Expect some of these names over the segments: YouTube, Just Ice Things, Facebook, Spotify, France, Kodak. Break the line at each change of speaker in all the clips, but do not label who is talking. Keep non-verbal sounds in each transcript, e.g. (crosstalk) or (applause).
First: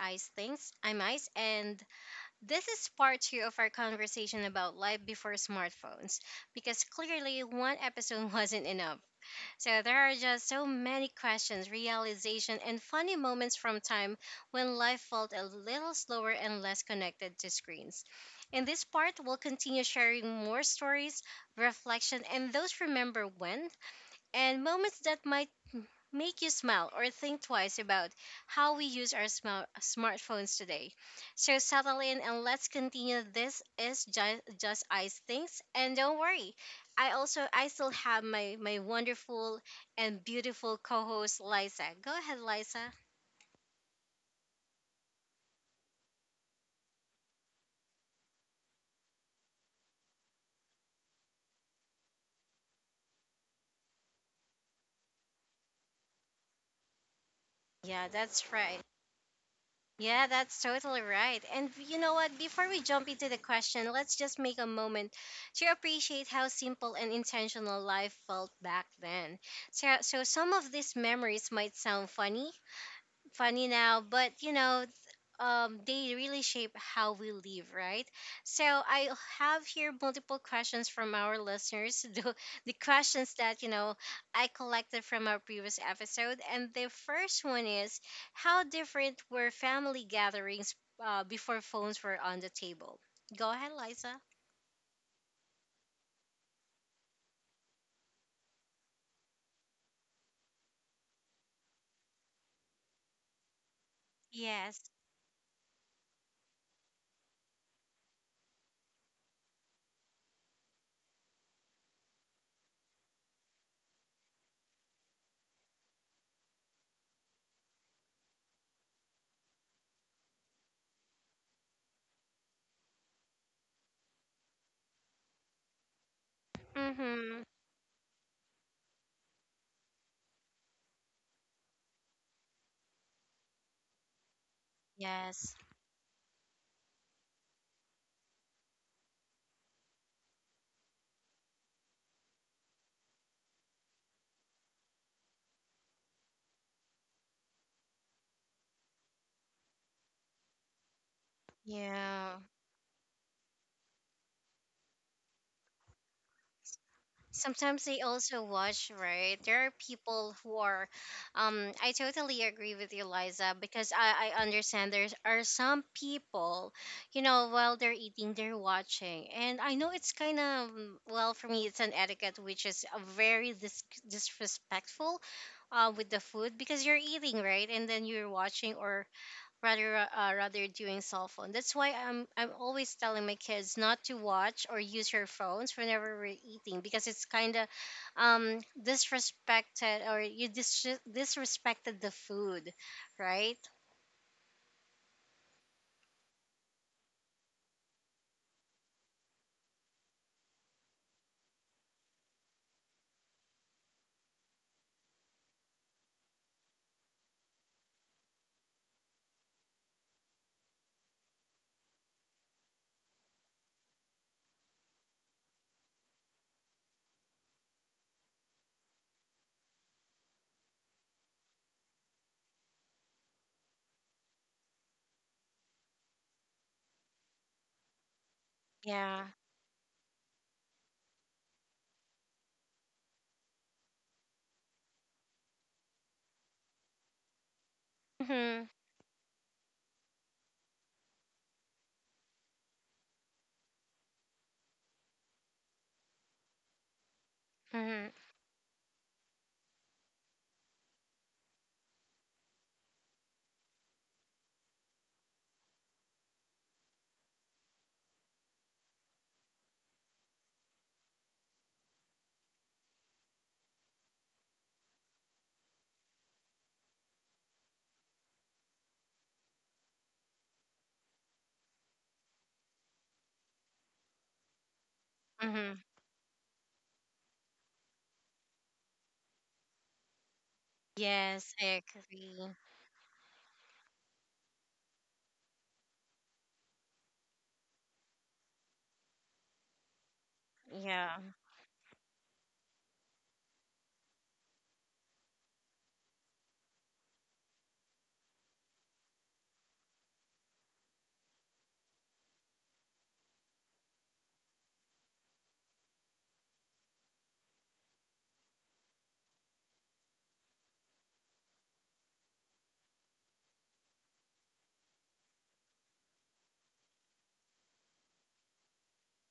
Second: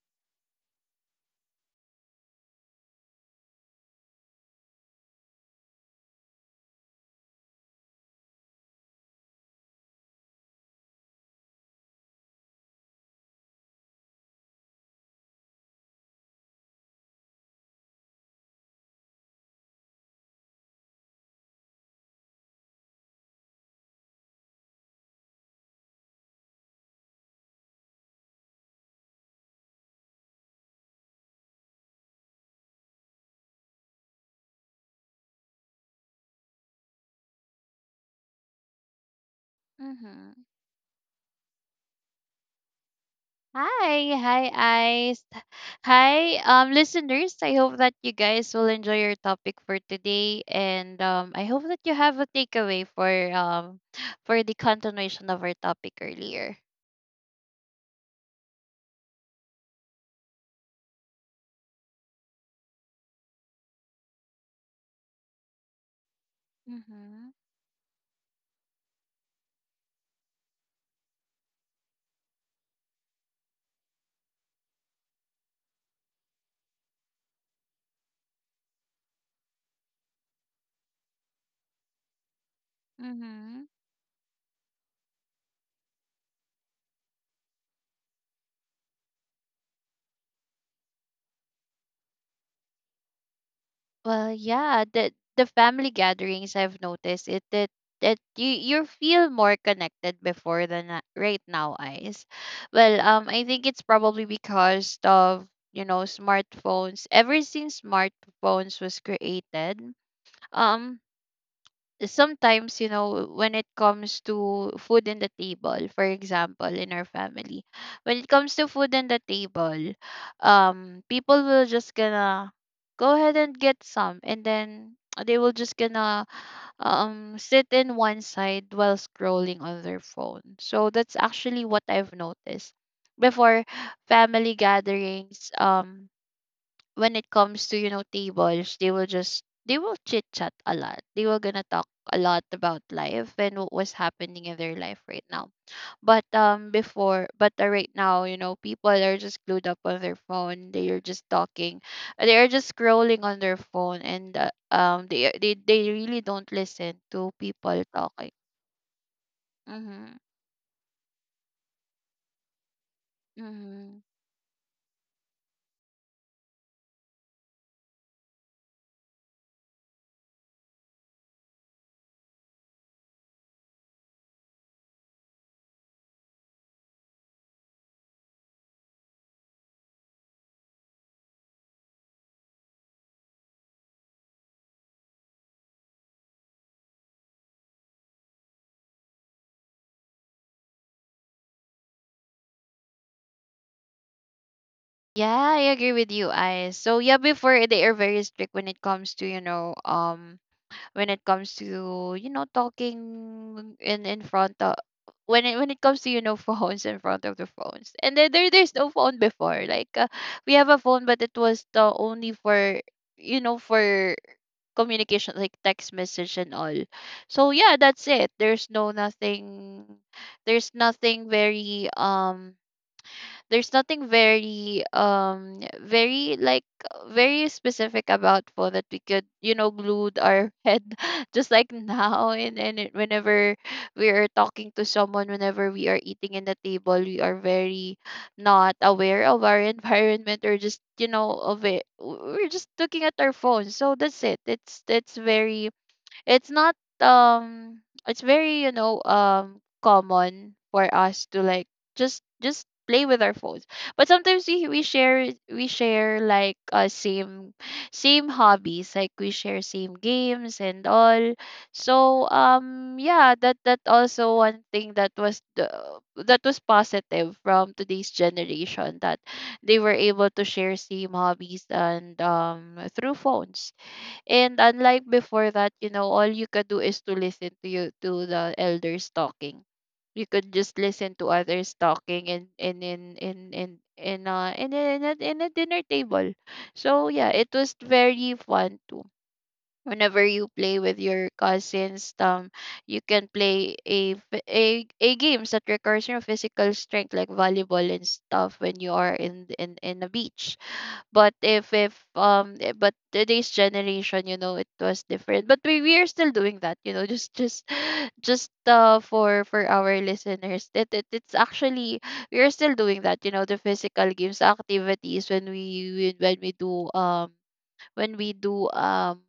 Ice Things. I'm Ice, and this is part two of our conversation about life before smartphones because clearly one episode (laughs) wasn't enough. So there are just so many questions, realization, and funny moments from time when life felt a little slower and less connected to screens. In this part, we'll continue sharing more stories, reflection, and those remember when and moments that might make you smile or think twice about how we use our smartphones today. So settle in and let's continue. This is just Ice Things, and don't worry, I still have my wonderful and
Mm-hmm.
beautiful co-host Liza. Go ahead, Liza.
Hi, hi, eyes. Hi, listeners. I hope that you guys will enjoy your topic for today, and I hope that you have a takeaway for the continuation of our topic earlier.
Yeah, that's right. Yeah, that's totally right. And you know what? Before we jump into the question, let's just make a moment to appreciate how simple and
Mm-hmm.
intentional life felt back then. So, some of these memories might sound funny now, but you know, they really shape how we live, right? So I have here multiple questions from our listeners, (laughs) the questions that
Mm-hmm.
you know I collected from our previous episode, and the first one is, how different were family gatherings before phones were on the table? Go ahead, Liza.
Well, yeah, the family gatherings I've noticed it that that you feel more connected before than right now, eyes. Well, I think it's probably
Yes.
because of you know smartphones. Ever since smartphones was created, um, sometimes you know when it comes to food in the table, for example, in our family when it comes to food in the table um, people will just gonna go ahead and get some, and then (tsk) they will just gonna
Mm-hmm.
sit in one side while scrolling on their phone. So that's actually what I've noticed before. Family gatherings,
Yes.
um, when it comes to, you know, tables, they will chit chat a lot. They were gonna talk a lot about life and what was happening in their life right now, but right now you know people are just glued up on their phone. They are just talking, they
Yeah.
are just scrolling on their phone, and they really don't listen to people
Sometimes I
talking.
also watch, right? There are
Mm-hmm.
people who I totally agree with you, Liza, because
Mm-hmm.
I understand there are some people, you know, while they're eating, they're watching. And I know it's kind of, well, for me, it's an etiquette which is a very disrespectful, with the food because you're eating, right? And then you're watching or rather doing cell phone. That's why I'm always telling my kids not to watch or use your phones whenever we're eating because it's kind of disrespected or you disrespected the food, right?
Yeah, I agree with you, I. So yeah, before they are very strict when it comes to, you know, um, when it comes to you know talking in front of when it comes to you know (laughs) phones, in front of the phones. And then there's no phone before, like, we have a phone but it was the only for you know for communication, like text message and all. So yeah, that's it, there's no nothing, there's nothing very um, there's nothing very um very like very specific about phone that we could
Yeah.
you know glued our head (laughs) just like now. And whenever we are talking to someone, whenever we are eating in the table, we are very
Mhm.
not aware of our (laughs) environment, or just you know of it, we're just looking at our phones. So that's it, it's very, it's not um,
Mhm.
it's very you know common for us to like just play with our phones. But sometimes we share, we share like uh, same same hobbies, like we share same games and all. So yeah, that that also one thing that was the, that was positive from today's generation, that they were able to share same hobbies and through phones, and unlike before that,
Mhm.
you know, all you could do is to listen to you to the elders talking. You could just listen to
Yes,
others
I
talking
agree.
in a, in a, in a dinner table. So yeah, it was very fun too. Whenever you play with
Yeah.
your cousins, you can play a, f- a games that requires your physical strength, like volleyball and stuff, when you are in a beach. But if if um eh, but today's generation you know it was different, but we are still doing that, you know, just (laughs) (sighs) just uh, for our listeners, that it, it's actually we are still doing that, you know, the physical games activities when we do um, when we do um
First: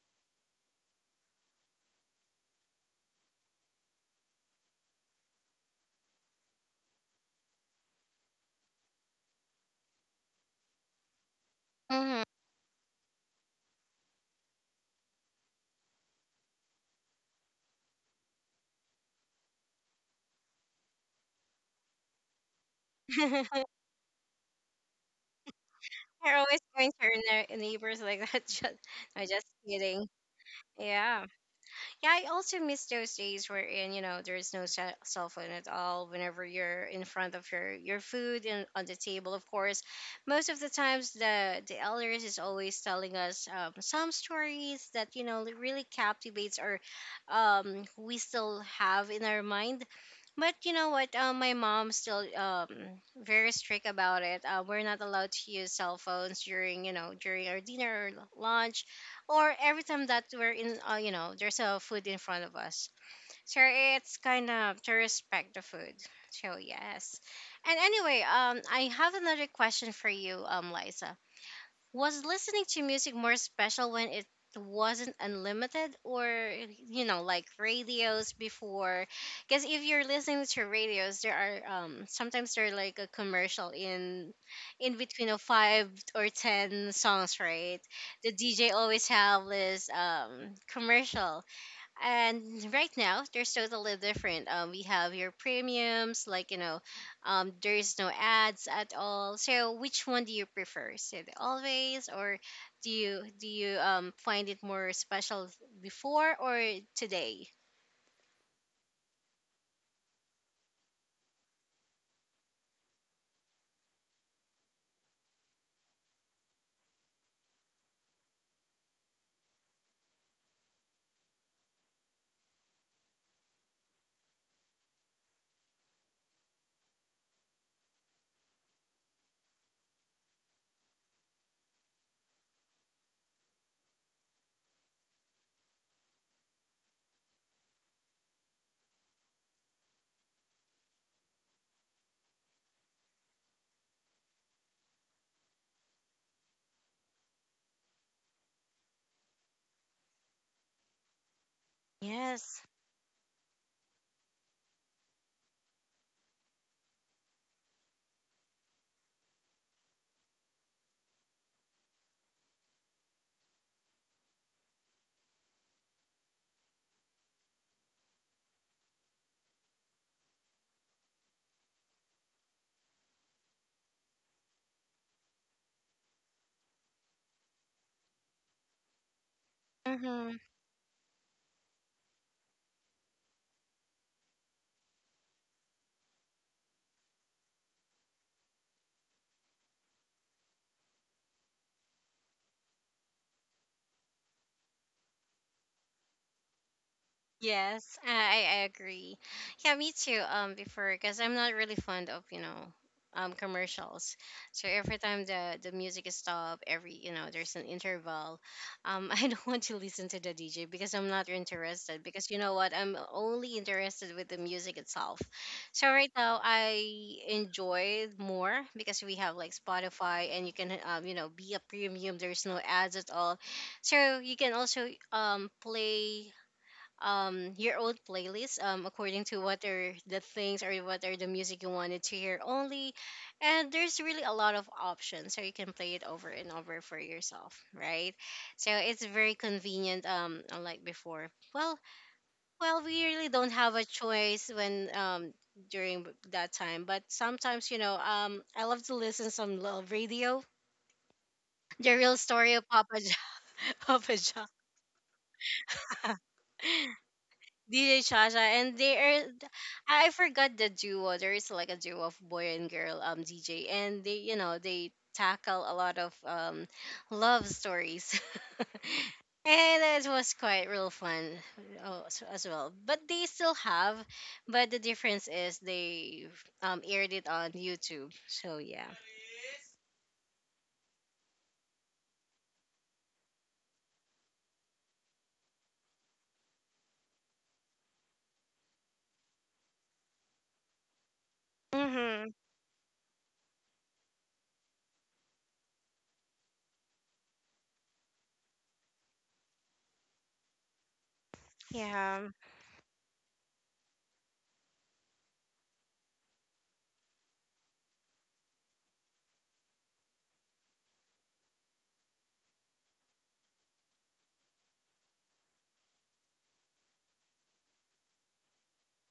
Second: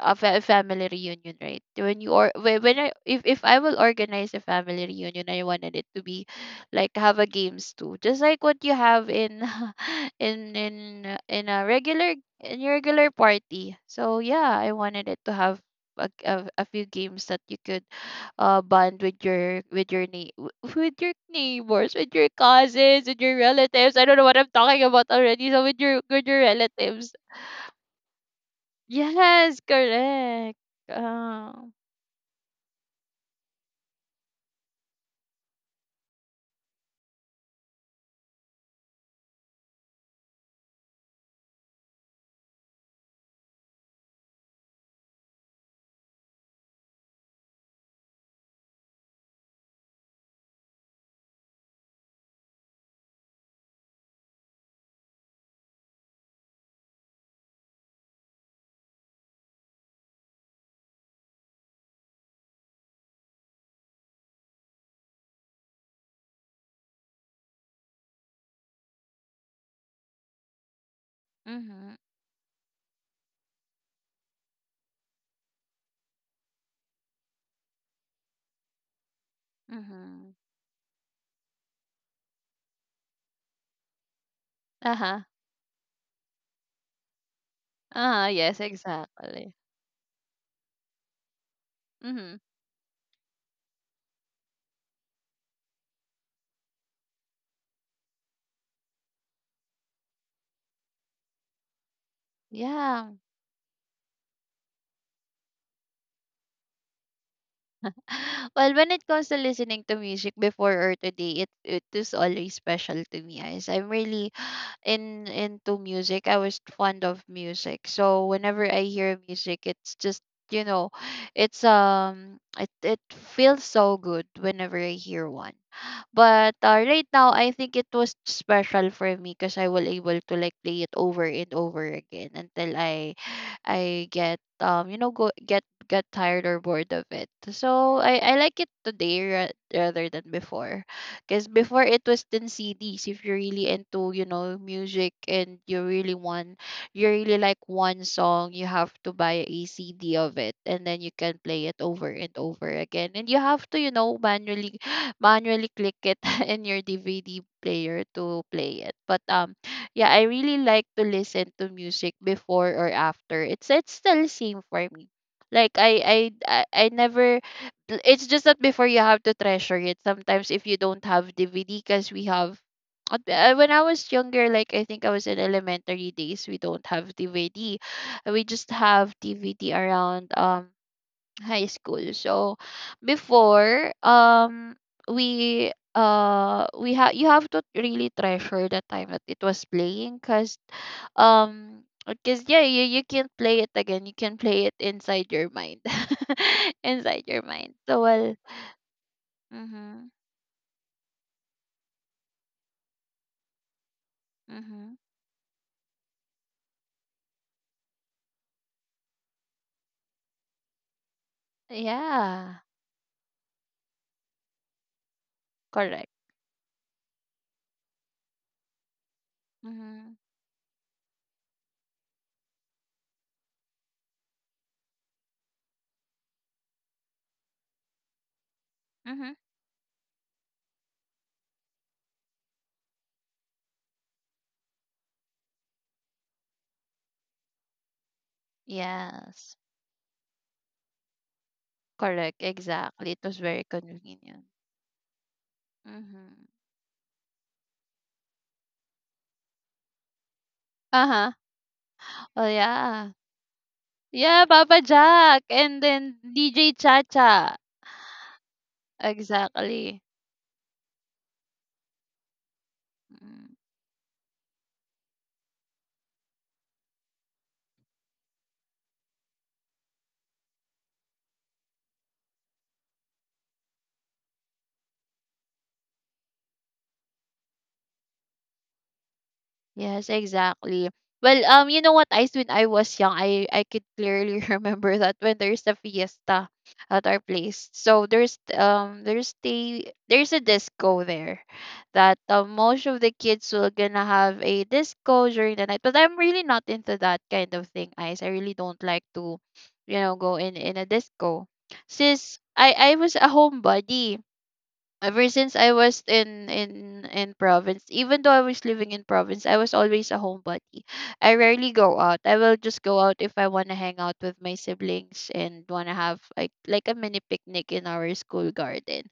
a family reunion, right? When you or when I, if I will organize a family reunion, I wanted it to be like have a games too, just like what you have in (laughs) in a regular,
Mhm.
in your regular party. So yeah, I wanted it to have a few games that you could bond with your with your with your neighbors, with your cousins, with your
(laughs)
relatives. I don't know what I'm talking about already. So with
You're
your
always going to
relatives.
your neighbors like that. (laughs) I'm just
Yes,
kidding.
correct.
Yeah.
Uh.
Yeah, I also miss those days wherein, you know, there's no cell phone at all whenever you're in front of your food and on the table, of course. Most of the times, the elders is always telling us some stories that, you know, really captivates or, we still have in our mind. But you know what? My mom's still, very strict about it. We're not allowed to use cell phones during, you know, during our dinner or lunch or every time that we're in, you know, there's a food in front of us, so it's kind of to respect the food. So yes. And anyway, I have another question for you, Liza.
Mhm.
Was listening to music more special when it wasn't unlimited, or you know, like radios before? Because if you're
Mhm.
listening to radios, there are, sometimes there are like a commercial in
Uh-huh.
between of five or ten songs, right?
Uh-huh.
The
Yes,
DJ always have
exactly.
this commercial.
Mhm.
And right now there's totally different. We have your premiums, like, you know, there's no ads at all. So which one do you prefer, so the always? Or do
Yeah.
you find it more special before or today?
(sighs) (laughs) Well, when it comes to listening to music before or today, it is always special to me, guys. I'm really in into music. I was fond of music. So whenever I hear music, it's just, you know, it's um, it feels so good whenever I hear one. But right now, I think it was special for me, because I will able to like play it over and over again until I get um, you know, go get tired or bored of it. So I like it today rather than before. Because before it was then CDs. If you're really into, you know, music and you really want, you really like one song, you have to buy a CD of it, and then you can play it over and
Yes.
over again. And you have to, you know, manually, (gasps) (laughs) manually click it (laughs) in your DVD player to play it. But yeah, I really like to listen to music before or after. It's still same for me. Like I I I never it's just that before you have to treasure it sometimes if you don't have dvd, because we have when I was younger, like I think I was in elementary days, we don't have dvd. We just have dvd around
Mm-hmm.
high school. So before um, we have, you have to really treasure the time that it was playing, cuz um, because yeah, you can not play it again, you can play it inside your mind (laughs) inside your mind.
Yes,
So
I,
well.
I I agree. Yeah, me
Mhm.
too. Before, because I'm not really fond of, you know, commercials. So
Mhm.
every time the music is stopped, every, you know, there's an interval. (laughs) I don't want to listen to the DJ because I'm not interested. Because you know
Yeah,
what, I'm only interested with the music itself. So
correct.
right now I enjoy more because we have like
Mhm.
Spotify, and you can you know be a premium. There's no ads at all, so you can also play your old playlist according
Mhm.
to what are the things or what are the music you wanted to hear only. And there's really a lot of options, so you can play it over and over for yourself, right? So it's very
Yes,
convenient, unlike before. Well,
correct,
well we
exactly, it
really
was
don't
very
have a
convenient.
choice when, during
Mhm.
that time. But sometimes, you know, I love to listen some love radio,
Uh-huh.
the real
Well
story of Papa
yeah.
John, (laughs) Papa
Yeah,
John,
Papa Jack, and then DJ Chacha.
DJ Shasha. And they are,
Exactly.
I forgot the duo. There is like a duo of boy and girl
Mm.
DJ, and they, you know, they tackle a lot of love stories, (laughs) and it was quite real fun, as well. But they still have, but the difference is they aired it on YouTube. So yeah.
Yes, exactly. Well, you know what, Ice, when I was young, I could clearly (laughs) remember that when there's a fiesta at our place. So there's um, there's the, there's a disco there, that
Mm-hmm.
most of the kids will gonna have a disco during the night. But I'm really not into that kind of thing, Ice. I really don't like to, you know, go in a disco.
Yeah.
Since I was a homebody. Ever since I was in province, even though I was living in province, I was always a homebody. I rarely go out. I will just go out if I want to hang out with my siblings and want to have like a mini picnic in our school garden.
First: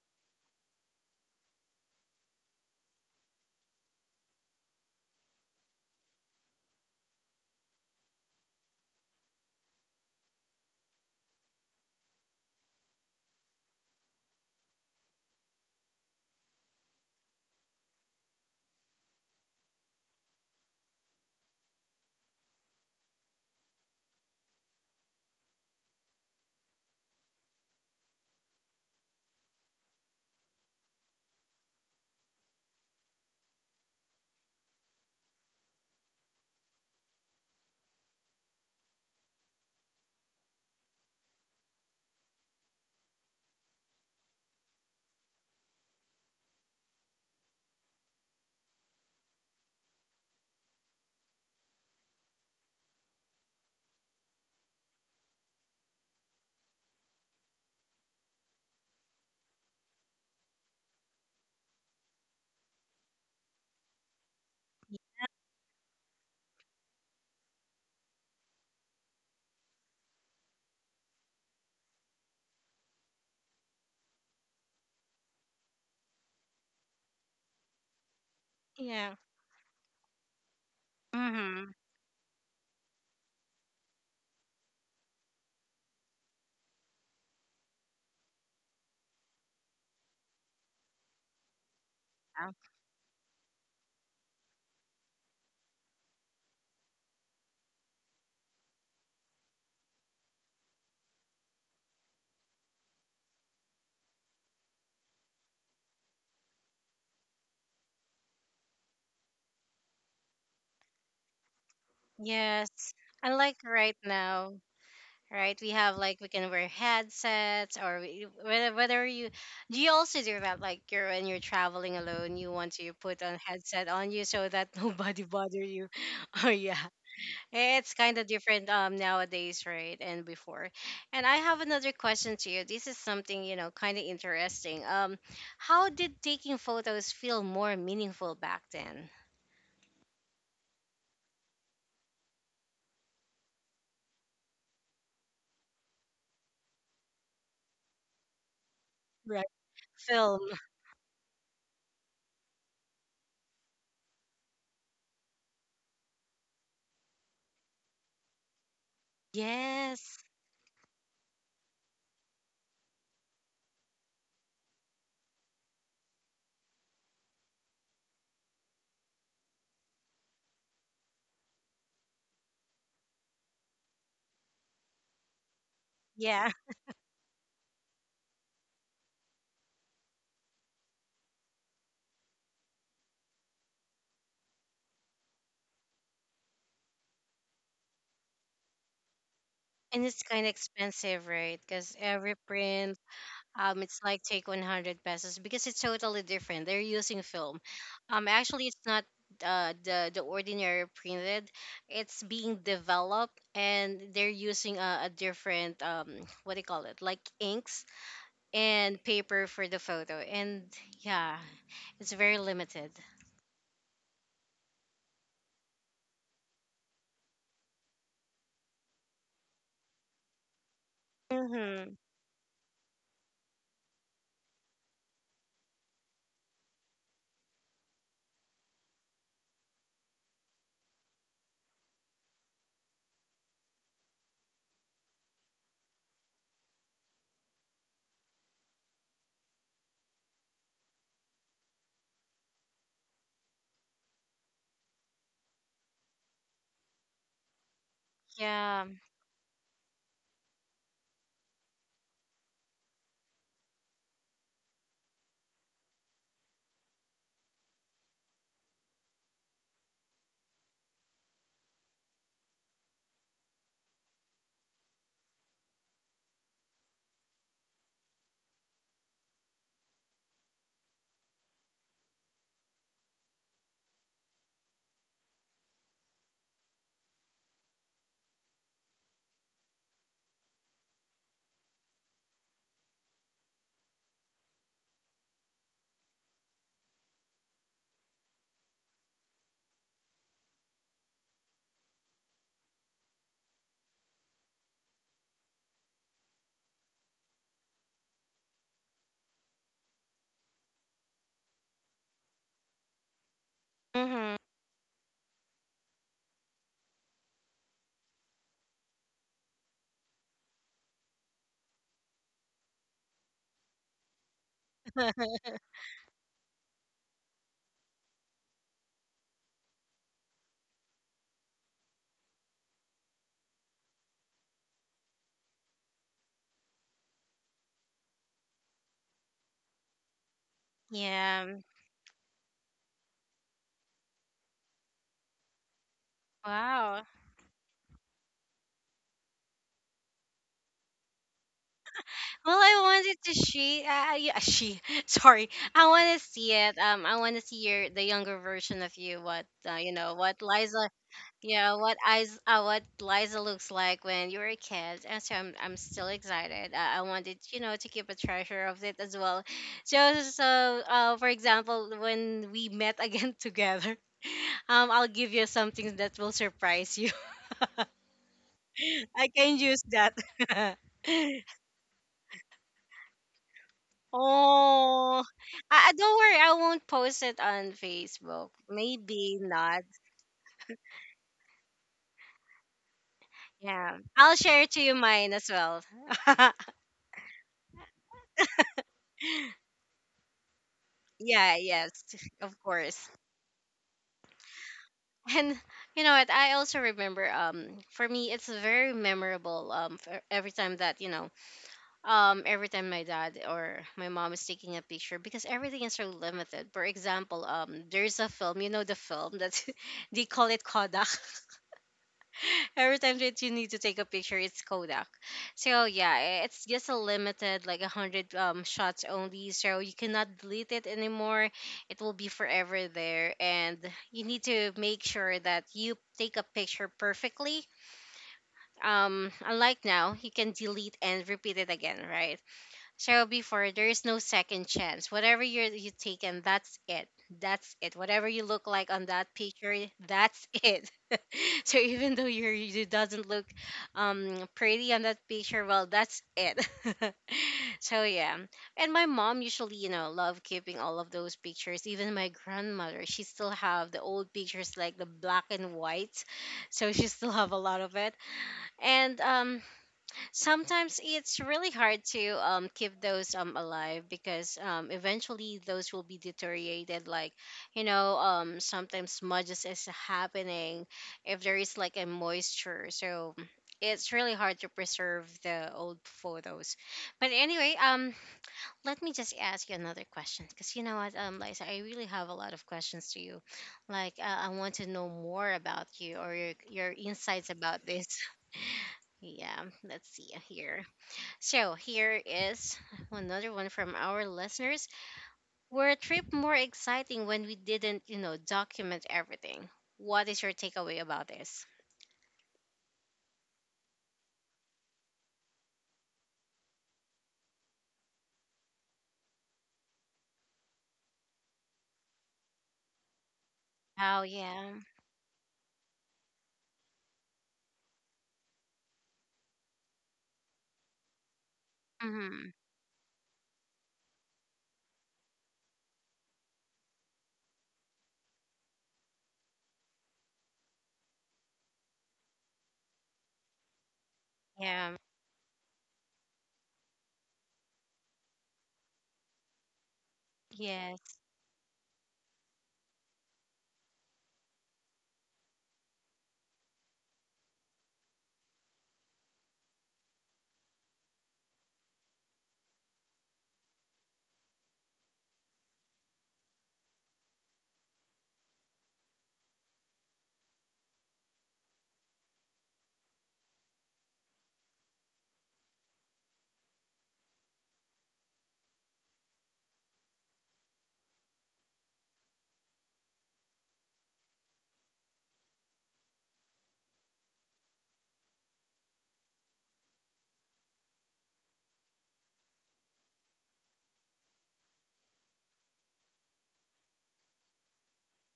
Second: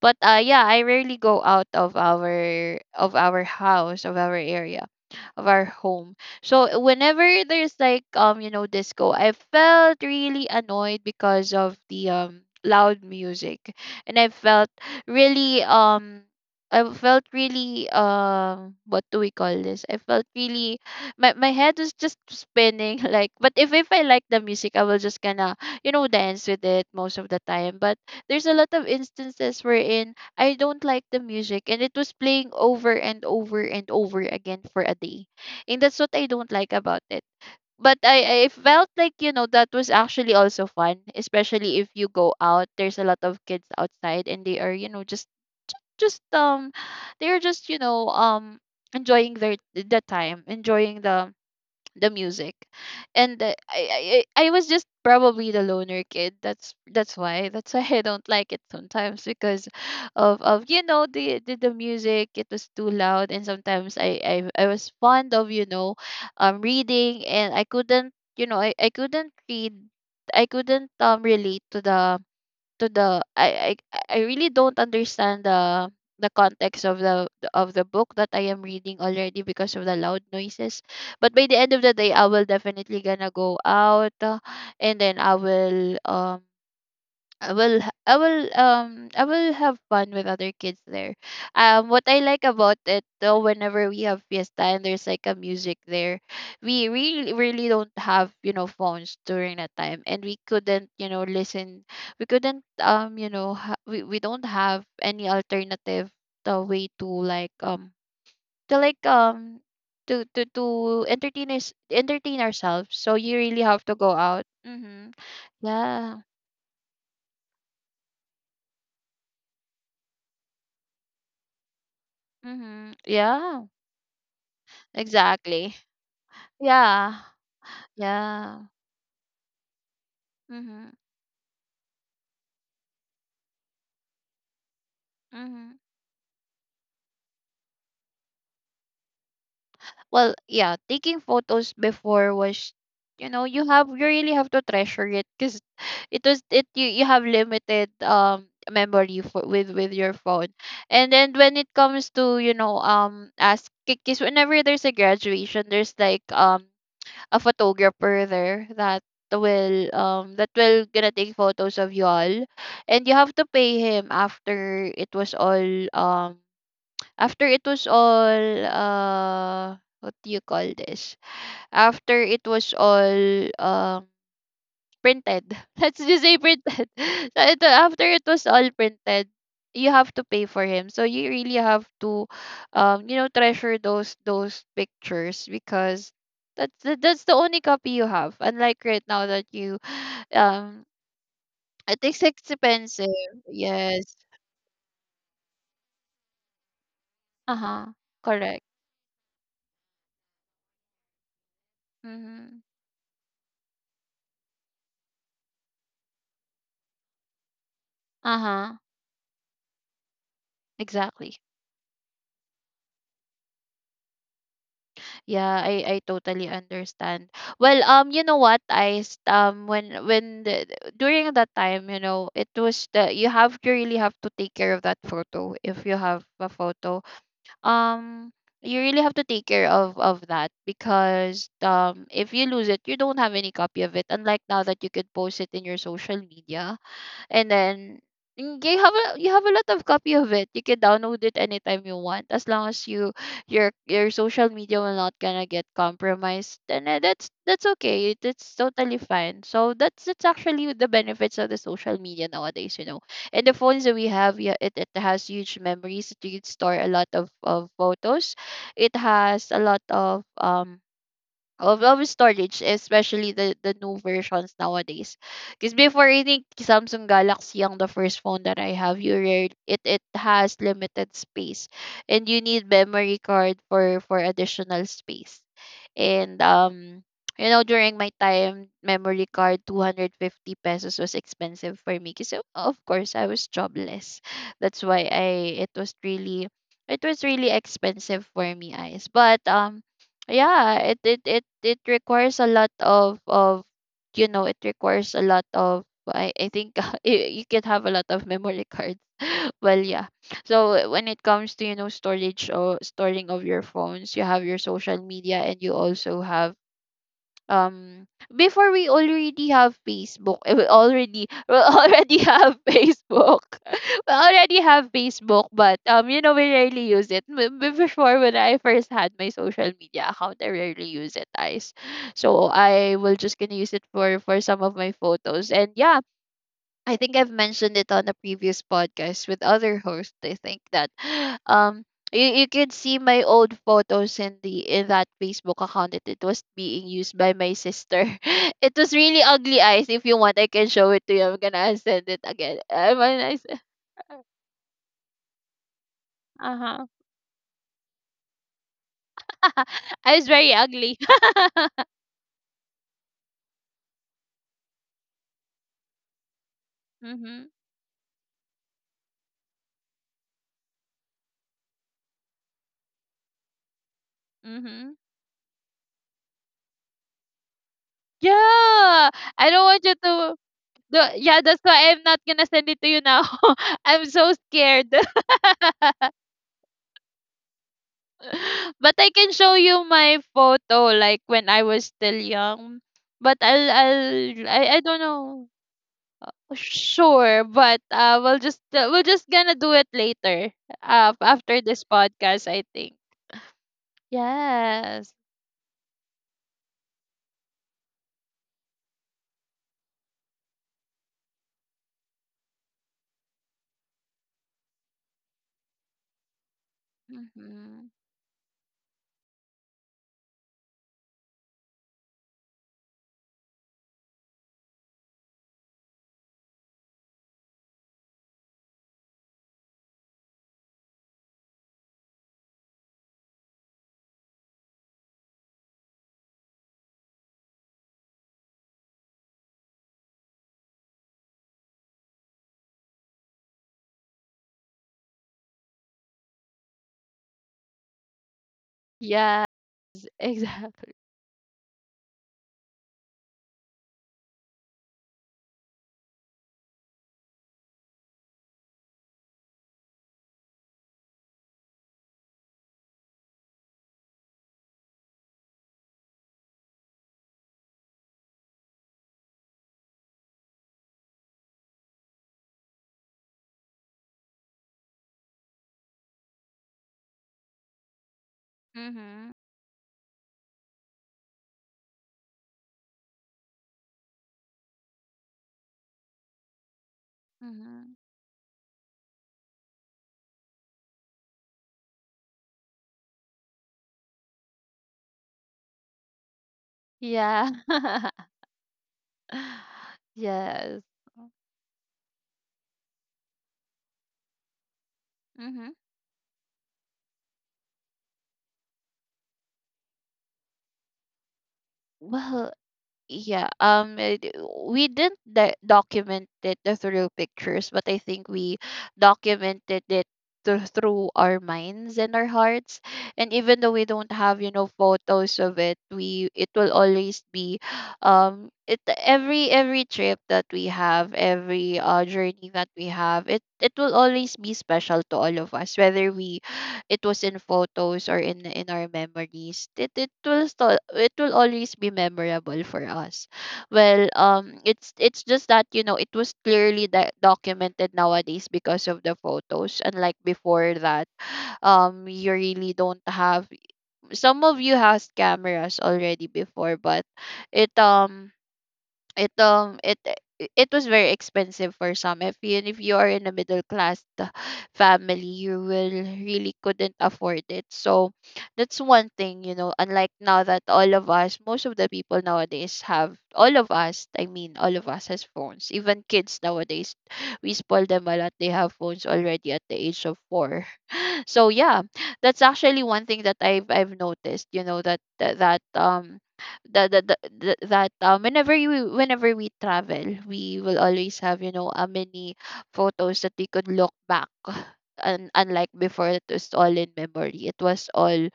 But yeah, I rarely go out of our, of our house, of our area, of our home. So whenever there's like um, you know, disco, I felt really annoyed because of the loud music. And I felt really um, I felt really um, what do we call this? I felt really, my head was just spinning (laughs) like. But if I like the music, I will just gonna, you know, dance with it most of the time. But there's a lot of instances wherein I don't like the music, and it was playing over and over and over again for a day, and that's what I don't like about it. But I felt like, you know, that was actually also fun, especially if you go out. There's a lot of kids outside and they are, you know, just um, they're just, you know, um, enjoying their the time, enjoying the music. And the, I I was just probably the loner kid, that's that's why I don't like it sometimes, because of you know the music, it was too loud. And sometimes I was fond of you know reading, and I couldn't you know, I couldn't read, I couldn't relate to the to the, I really don't understand the context of the book that I am reading
Yeah.
already, because of the loud noises. But by the
Mm-hmm.
end of the day, I will definitely gonna go out, and then I will um, I will um, I will have fun with other kids there. Um, what I like about it though, whenever we have fiesta and there's like a music there, we really really don't have, you know, phones during that time, and we couldn't, you know, listen. We couldn't you know, we don't have any alternative, the way to like um, to like um to entertain us, entertain ourselves.
Yes.
So
I
you
like
really have
right
to go out.
now,
Mhm.
right? We have like
Yeah.
we can wear headsets, or we, whether you, do you also do that, like, you're when you're traveling alone you want to
Mhm.
put on
Yeah.
headset on you so that (laughs) nobody bother
Exactly.
you. (laughs) Oh yeah,
Yeah.
it's kind of
Yeah.
different nowadays, right? And before.
Mhm.
And I have another question to you. This is something you know kind of interesting.
Mhm.
How did taking photos feel more meaningful back then?
Well, yeah, taking photos before was, you know, you have, you really have to treasure it, cuz (sighs) it was it, you have limited memory for
Right.
with your
Film.
phone. And then when it comes to, ask cuz whenever there's a graduation, there's like a photographer there
Yes.
that will gonna take photos of y'all, and you have to pay him after it was all uh, what do you call this, after it was all printed. (laughs) Let's just say
Yeah.
printed. (laughs) So after it was all printed, you have to pay for him. So you really have to, treasure those pictures because that's the only copy you have. Unlike right now that you,
And it's
(sighs)
kind of
um,
expensive, right? Because
it is
every print.
expensive.
It's
Yes.
like take 100 pesos because it's totally different. They're using
Uh
film.
huh. Correct.
Actually, it's not, the ordinary printed. It's
Mm-hmm.
being developed, and they're using a different, what do you call it? Like inks
Uh huh.
and paper for the photo. And
Exactly.
yeah, it's very limited.
Yeah, I totally understand. Well, you know what? I s- when the, During that time,
Hmm.
you know, it was the you really have to take care of that photo if you have a photo. Um, you really have to take care of that because if you lose it, you don't have any copy of it. Unlike now that you could post it in your social media, and then you have a lot of copy of it. You can download it anytime you want, as long as your social media will not gonna get compromised. And that's okay. It's
Yeah.
totally fine. So that's actually the benefits of the social media nowadays. And the phones that we have, yeah, it has huge memories. It can store a lot of photos. It has a lot of storage, especially the new versions nowadays. Because before, I think Samsung Galaxy ang the first phone that I have. You read it has limited space, and you need memory card for additional space. And um, During my time, memory card 250 pesos was expensive for me. Because of course, I was jobless. That's why I it was really expensive for me, eyes. But yeah, it requires a lot of it requires a lot of I think. (laughs) You can have a lot of memory cards. (laughs) Well, yeah, so when it comes to, storage or storing of your phones, you
Hmm.
have your social media, and you also have um before, we already have Facebook eh, we already (laughs) we already have Facebook (laughs) we already have Facebook, but we rarely use it. Before, when I first had my social media account, I rarely use it guys. So I will just gonna use it for some of my photos, and yeah, I think I've mentioned it on a previous podcast with other hosts. I think that (gasps)
Yeah.
um you could see my old photos in the in that Facebook account that it was being
Wow.
used by my sister. (laughs) It was really ugly eyes. If you want, I can show it to you. I'm gonna send it
Well,
again. (laughs)
I wanted to see. Yeah, she. (laughs) Sorry, I want to see it.
Uh-huh.
I want to see your the younger version of you. What, you
(laughs)
know,
I was
what
very
Liza,
ugly.
yeah,
(laughs)
what eyes, what Liza looks like when you were a kid. And so I'm still excited. I wanted,
Mhm.
you know, to keep a treasure of it as well. So, so, for example, when we met again (laughs) together,
Mhm.
I'll give you something that will surprise you. (laughs)
Yeah.
I
I
can
don't
use
want you
that.
to.
(laughs)
Yeah, that's why I'm not gonna send it to you now. (laughs) I'm so scared. (laughs)
Oh, don't worry. I won't post it on Facebook.
(laughs) But I can
Maybe
show
not.
you my photo like when I was still young. But I'll
Yeah,
I'll
I'll
I,
share
I
to you
don't
mine as
know.
well. (laughs)
Sure, but we're just gonna do it later.
Yeah,
After this
yes, (laughs)
podcast,
of
I think.
course.
Yes.
And you know what? I also remember. For me, it's very memorable. For every time that you know, every time my dad or my mom is taking a picture because everything is so limited. For example,
Mm-hmm.
there's a film. You know the film that (laughs) they call it Kodak. Every time that you need to take a picture, it's Kodak. So yeah, it's just a limited, like, 100 shots only. So you cannot delete it anymore. It will be forever there, and you need to make sure that you take a picture perfectly. Unlike now, you can delete and repeat it again, right? So before there is no second chance. Whatever you take, and that's it. That's it. Whatever you look like on that
Yes,
picture, that's it.
exactly.
(laughs) So even though you doesn't look pretty on that picture, well, that's it. (laughs) So yeah. And my mom usually, you know, love keeping all of those pictures. Even my grandmother, she still have the old pictures like the black and white. So she still have a lot of it. And sometimes it's really hard to, keep those, alive because, eventually those will be deteriorated, like, you know, sometimes
Mhm.
smudges is happening if there is like a moisture. So it's really hard to preserve the old photos. But anyway,
Mhm.
let me just ask you another question, because you know what, Liza, I really have a lot of questions to you, like, I want to know more about you or your insights
Yeah.
about this.
(laughs)
(laughs) Yeah, let's see
Yes.
here. So here is another one from our listeners.
Mhm.
Were a trip more exciting when we didn't, you know, document everything? What is your takeaway about this?
Well, yeah, we didn't document it through pictures, but I think we documented it through our minds and our hearts. And even though we don't
Oh
have,
yeah.
photos of it, we it will always be it every trip that we have, every journey
Mm-hmm.
that we have, it will always be special to all of us, whether we it was in photos or in our memories. It will always be memorable for us. Well, it's
Yeah.
it's just that, it was clearly that documented nowadays because of the photos, unlike before that.
Yes.
You really don't have, some of you has cameras already before, but it um it um it it was very expensive for some. If you are in a middle class family, you will really couldn't afford it, so that's one thing, unlike now that all of us most of the people nowadays have all of us I mean, all of us has phones, even kids nowadays. We spoil them a lot, they have phones already at the age of 4. (laughs) So yeah, that's actually one thing that I've noticed, whenever we travel, we will always have, a many photos that we could look back. And unlike before, it was all in memory, it was all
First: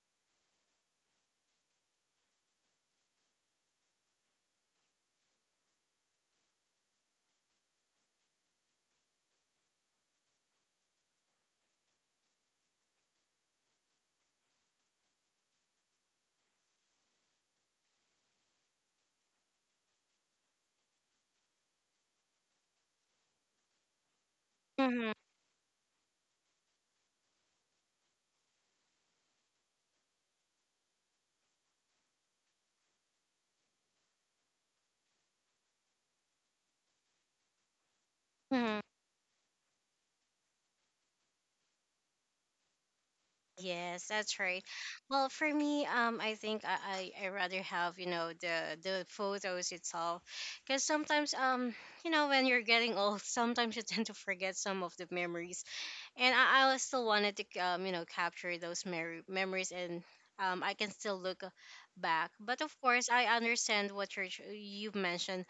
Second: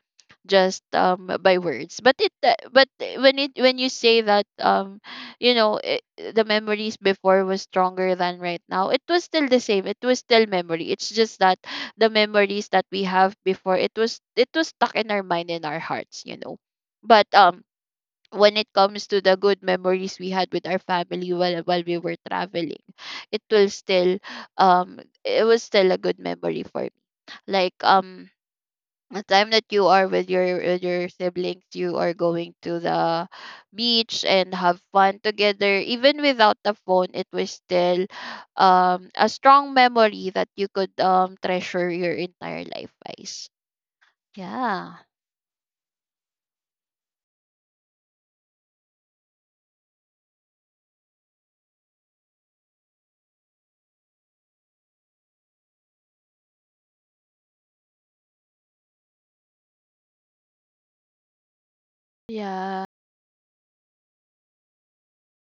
just by words. But it but when it when you say that, it, the memories before was stronger than right now, it was still the same, it was still memory, it's just that the memories that we have before, it was stuck in our mind, in our hearts, but when it comes to the good memories we had with our family, while we were traveling, it will still
Mm-hmm.
it was still a good memory for me. Like the time that you are with your siblings, you are going to the beach and have fun together, even without the phone, it was still
Hmm.
a strong memory that you could treasure your entire life guys.
Yes, that's right.
Yeah,
Well, for me, I think I rather have, you know, the photos itself, because sometimes, you know, when you're getting old, sometimes you tend to forget some of the memories, and I still wanted to, you know, capture those memories, and, I can still look, back. But of
yeah,
course, I understand what you've mentioned,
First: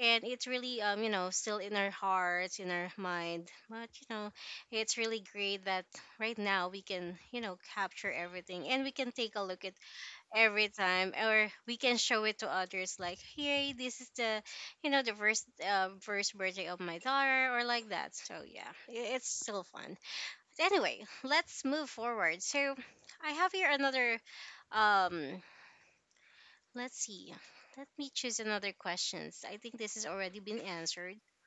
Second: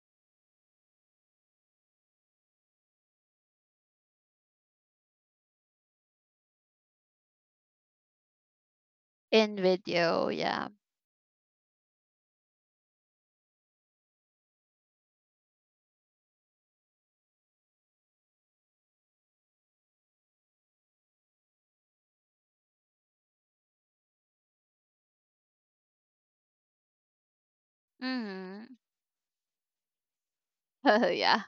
and it's really, you know, still in our hearts, in our mind. But you know, it's really great that right now we can, you know, capture everything, and we can take a
in
look at
video, yeah,
every time, or we can show it to others. Like, hey, this is the you know the first, first birthday of my daughter, or like that. So yeah, it's still fun. Anyway, let's move forward. So I have here another, um let's see. Let me choose
mm-hmm.
another questions. I think this has already been
(laughs)
answered.
Yeah.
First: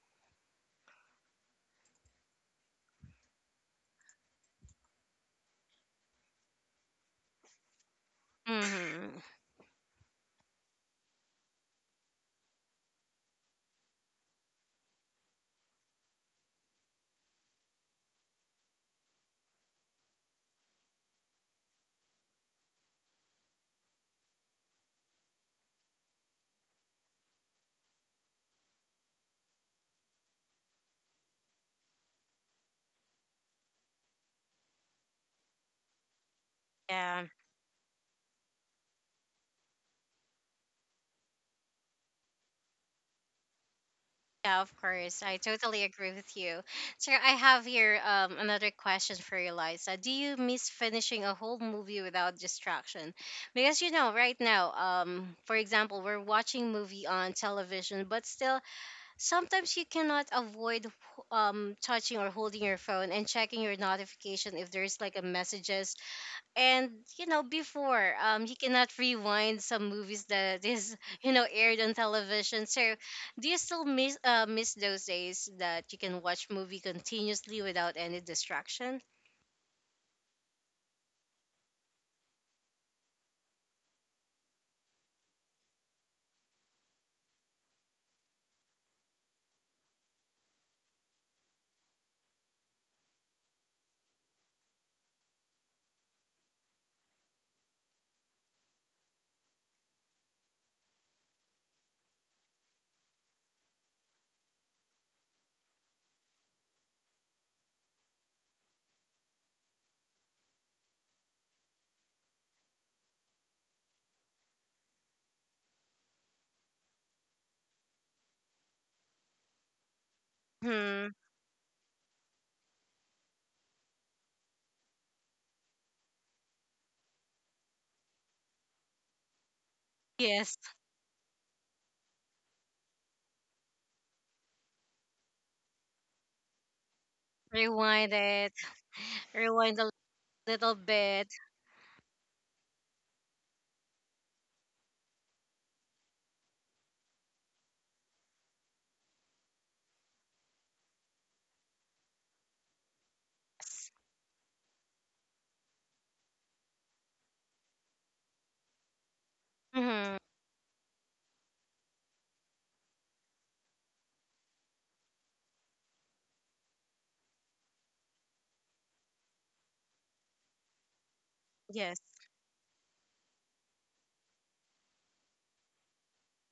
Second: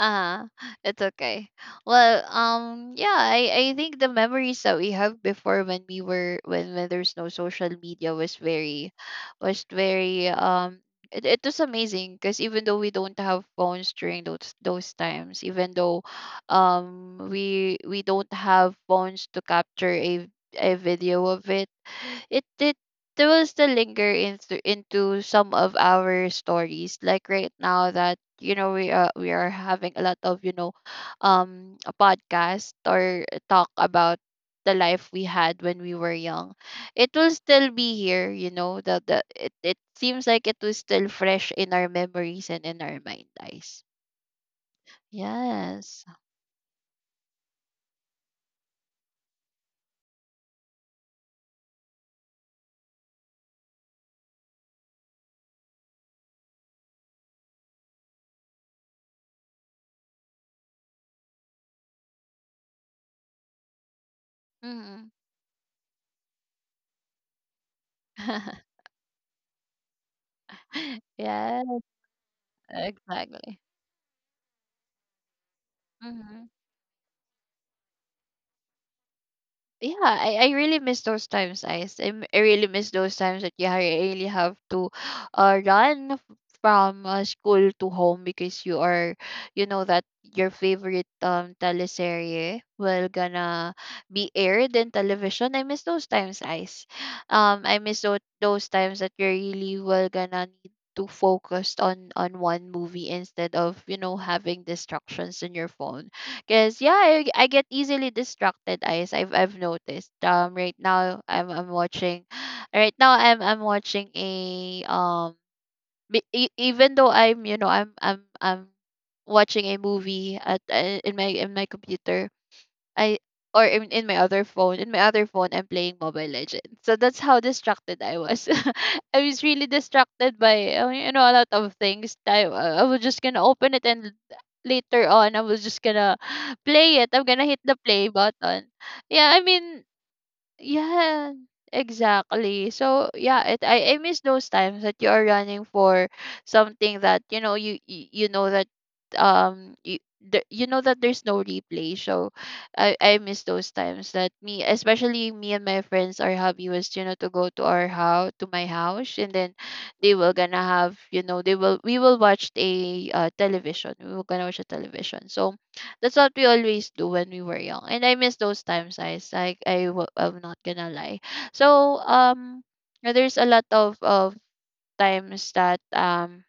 Uh, it's okay. Well, yeah, I think the memories that we have before, when we were when there's no social media was very,
Hmm.
was very um it was amazing, because even though we don't have phones during those times, even though we don't have phones to capture a video of it, it, it they will still linger into some of our stories, like right now that, we are having a lot of, a podcast or talk about the life we had when we were young. It
Yeah.
will still be here, the it seems like it was still fresh in our memories and in our mind eyes.
Yeah, of course. I totally
Yes.
agree with you. So I have here, another question for you, Liza. Do you miss finishing a whole movie without distraction? Because you know, right now, for example, we're watching movie on television, but still sometimes you cannot avoid touching or holding your phone and checking your notification if there's
Mm.
like a messages. And you know before, you
(laughs)
cannot rewind some movies that is (laughs) you know
Yeah,
aired on television. So do you
exactly.
still miss, those days that you can
Mm-hmm.
watch movie continuously without any distraction?
Yeah, I really miss those times, Ice. I really miss those times that, yeah, really have to (gasps) uh, run f- from school to home because you are, that your favorite teleserye will gonna be aired in television. I miss those times, Ice. I miss those times that you really will gonna need to focus on one movie, instead of, having distractions in your phone. Cause yeah, I get easily distracted. Eyes, I've noticed. Right now I'm watching, (sighs) right now I'm watching a. Even though I'm you know I'm watching a movie at
Hmm.
in my computer. I Or in my other phone. In my other phone, I'm playing Mobile Legends. So that's how distracted I was. (laughs) I was really distracted
Yes.
by, a lot of things. I was just gonna open it, and later on I was just gonna (gasps) (sighs) play it. I'm gonna hit the play
Rewind it.
button. Yeah, I
Rewind
mean,
a little bit.
yeah, exactly. So yeah, I miss those times that you are running for something that, you know that, um you you know that there's no replay. So I miss those times that, me especially me and my friends, our hobby was, to go to our house to my house, and then they
Hmm.
were gonna have you know they will we were gonna watch a television. So that's what we always do when we were young. And I miss those times, like I'm not gonna lie.
Yes.
So there's a lot of times that um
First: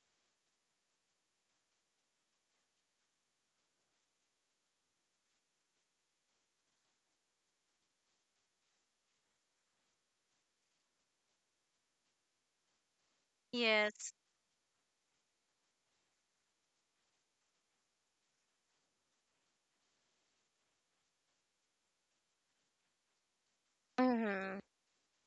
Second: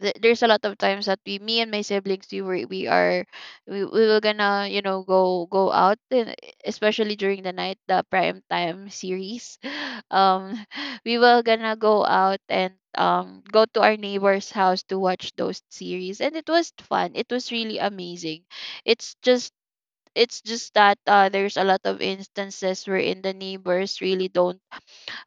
th- there's a lot of times that we me and my siblings, we were we are we were gonna, go out, and especially during the night, the prime time series, (laughs) um (laughs) we were gonna go out and go to our
Yes.
neighbor's house to watch those series, and it was fun, it was really amazing. It's just it's just that, there's a lot of instances wherein the neighbors really
Hmm.
don't,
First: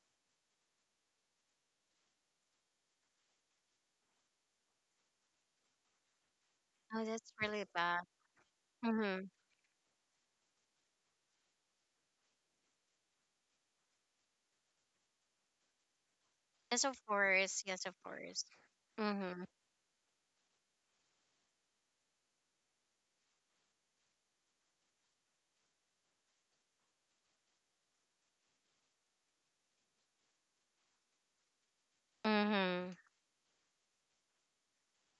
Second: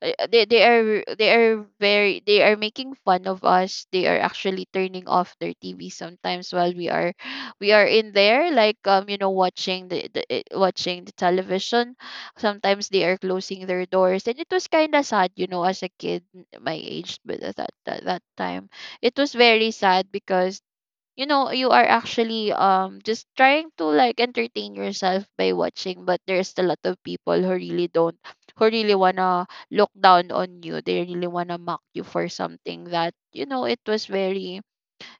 they are making fun of us. They are actually turning off their TV sometimes while we
Oh,
are
that's really
we are
bad.
in there like
Hmm.
watching watching the television. Sometimes they are closing their doors and it was kind of sad, you know, as a kid, my
Yes, of
age but at
course.
that,
Yes, of
that that
course.
time. It was
Mm-hmm.
very sad because you know you are actually just trying to like entertain yourself by watching, but there's a lot of people who really don't, who really wanna look down on you. They really wanna mock you for something
Mm-hmm.
that you know it was very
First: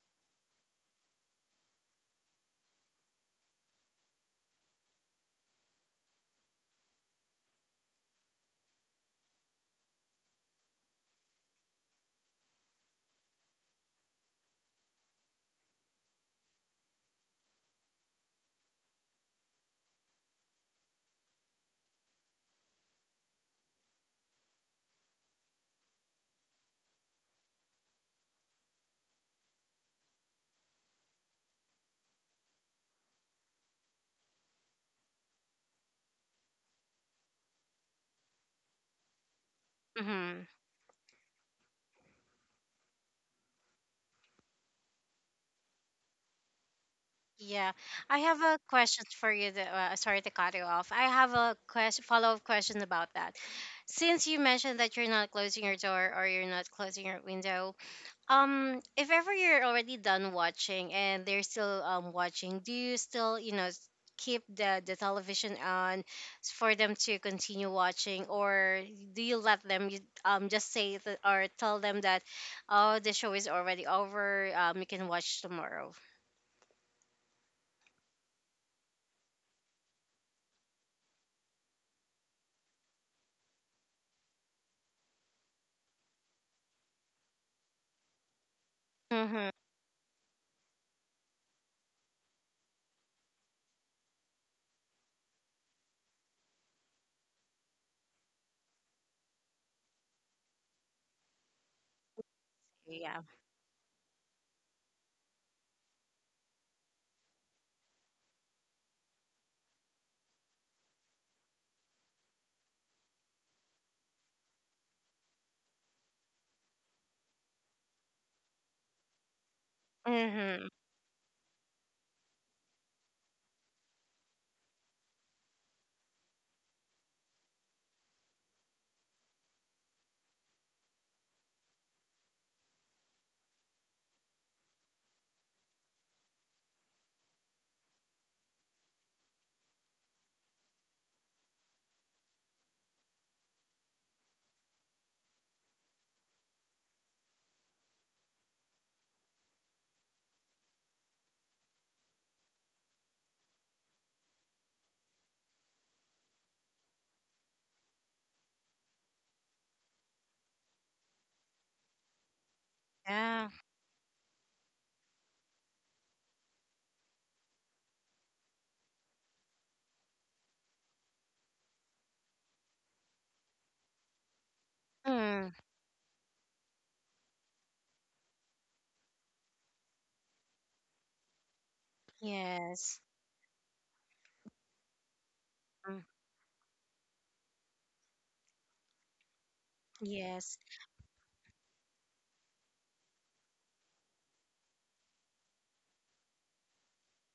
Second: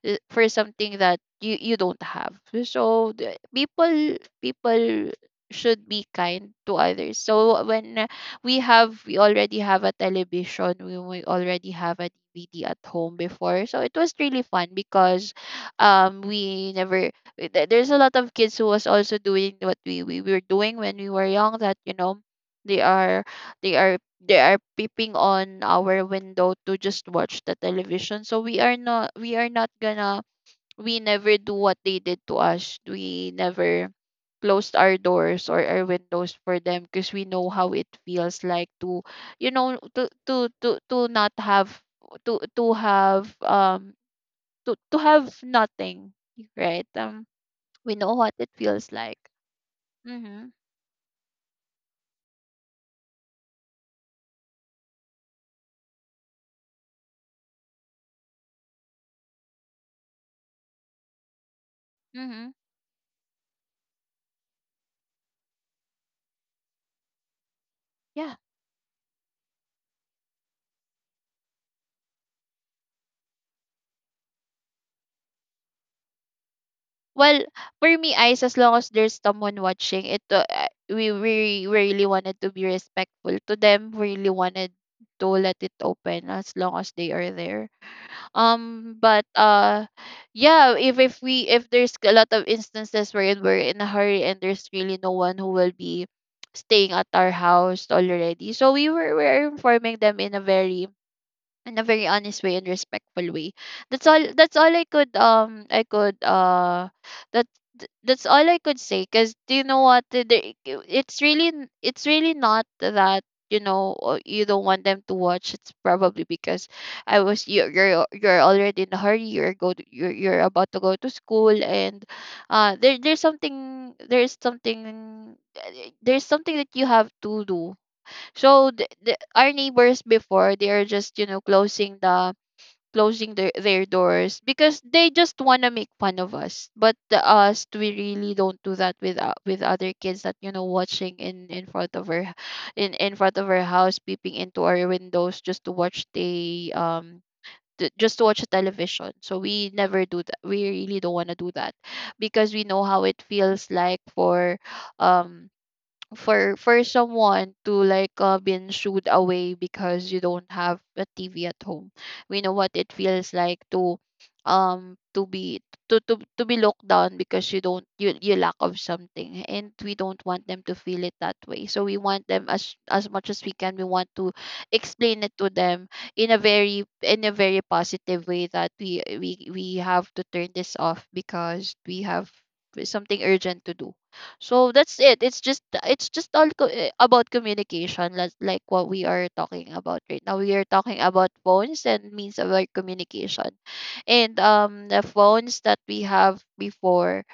for something that you don't have. So people should be kind to others. So when we already have a television. We already have a dvd at home before, so it was really fun because we never th- there's a lot of kids who was also doing what we were doing when we were young, that you know they are they are peeping on our window to just watch the television. So we are not gonna we never do what they did to us. We never closed our doors or our windows for them because we know how it feels like to, you know, to
Mm-hmm.
to to, to not have, to have to have nothing, right?
Yeah.
We know
I
what
have
it
a
feels
question
like.
for you. That, sorry to
Mhm.
cut you off. I have a question, follow-up question about that. Since you mentioned that you're not closing your door or you're not closing your window, if ever you're already done watching and they're still
Mhm.
watching, do you still, you know, keep the television on, for them to continue watching?
Yeah.
Or do you let them, just say that, or tell them that, oh, the show is already over, you can watch tomorrow.
Well, for me, Ice, as long as there's someone watching, it we really wanted to be respectful to them. We really wanted to let it open as long as they are there. But
Mm-hmm.
Yeah, if there's a lot of instances where we're in a hurry and there's really no one who will be staying at our house already, so we are informing them in a very, in a very honest way and
Yeah.
respectful way. That's all. That's all I could that that's all I could say. Cause do you know what? It's really it's really not that you know you don't want them to watch. It's probably because I was you're already in a hurry. You're
Mm-hmm.
about to go to school and uh there there's something there's something uh, there's something that you have to do. So our neighbors before, they are just, you know, closing their doors because they just wanna make fun of us. But us, we really don't do that with with other kids that you know watching in front of our house, peeping into our windows just to watch just to watch the television. So we never do that. We really don't wanna do that because we know how it feels like for um for someone to like been shooed away because you don't have a TV at home. We know what it feels
Yeah.
like to be to to be locked down because you don't you, you lack of something, and we don't want them to feel it that way. So we want them, as much as we can, we want to explain it to
Mm.
them in a very, in a very positive way that we have to turn this off because we have
Yes.
something urgent to do. So that's it. It's just,
Mm.
it's just all about communication, like what we are talking about right now. We
Yes.
are talking about phones and means of our communication, and the phones that we have before.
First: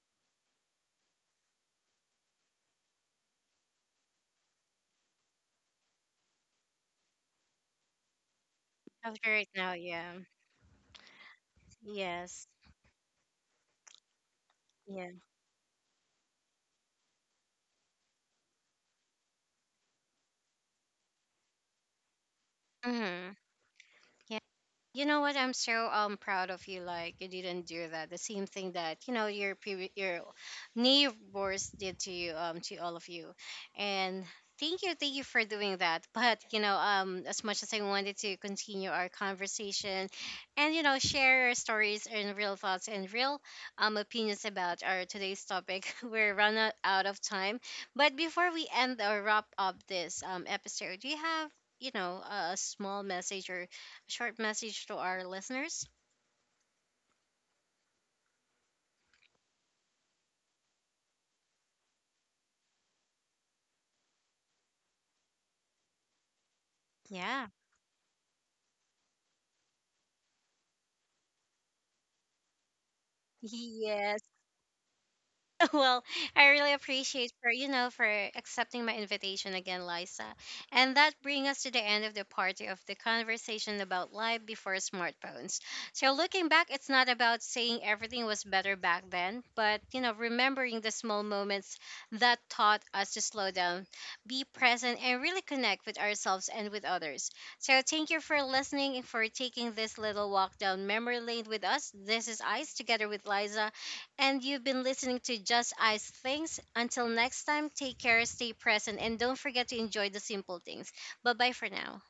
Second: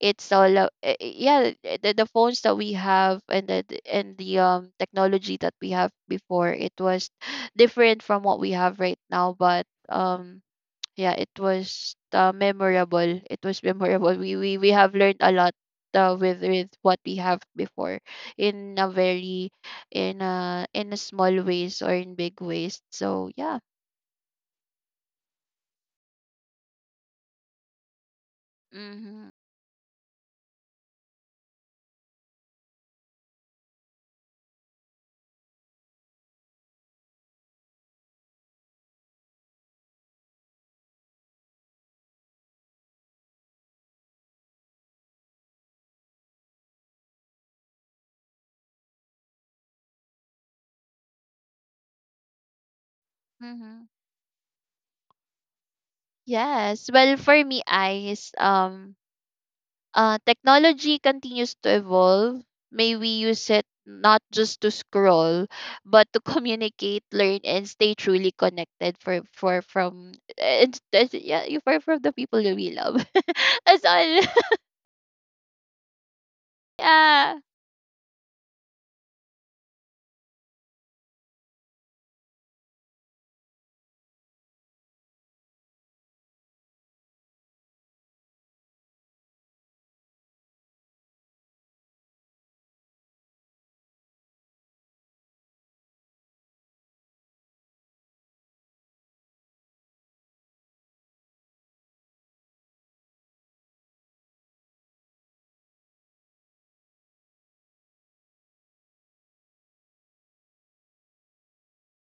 It's all the phones that we have and the technology that we have before. It was different from what we have right
After
now,
it
but
now, yeah.
yeah, it was
Yes.
memorable. It was memorable. We have
Yeah.
learned a lot with what we have before, in a very, in a small ways or in big ways. So
Mm-hmm.
yeah.
You know what? I'm so proud of you. Like you didn't do that. The same thing that you know
Mhm.
your your neighbors did to you, to all of you, and thank you for doing that. (laughs) But you know, as much as I wanted to continue our conversation, and you know share our stories and real thoughts and real opinions about our today's topic, (laughs) we're run out of time. But before we end or wrap up this episode, do you have, you know, a small message or
Mhm.
short message to our listeners?
Yes. Well, for me, eyes. Technology continues to evolve. May we use it not just to scroll, but to communicate, learn,
Yeah.
and stay truly connected for from and yeah, for from the people that we love.
(laughs)
(laughs) That's all.
Yes.
(laughs)
(laughs) Well, I really appreciate
Yeah.
for, you know, for accepting my invitation again, Liza. And that brings us to the end of the party of the conversation about life before smartphones. So looking back, it's not about saying everything was better back then, but you know, remembering the small moments that taught us to slow down, be present, and really connect with ourselves and with others. So thank you for listening and for taking this little walk down memory lane with us. This is Ice together with Liza, and you've been listening to Just Ice Things. Until next time, take care, stay present, and don't forget to enjoy the simple things. Bye bye for now.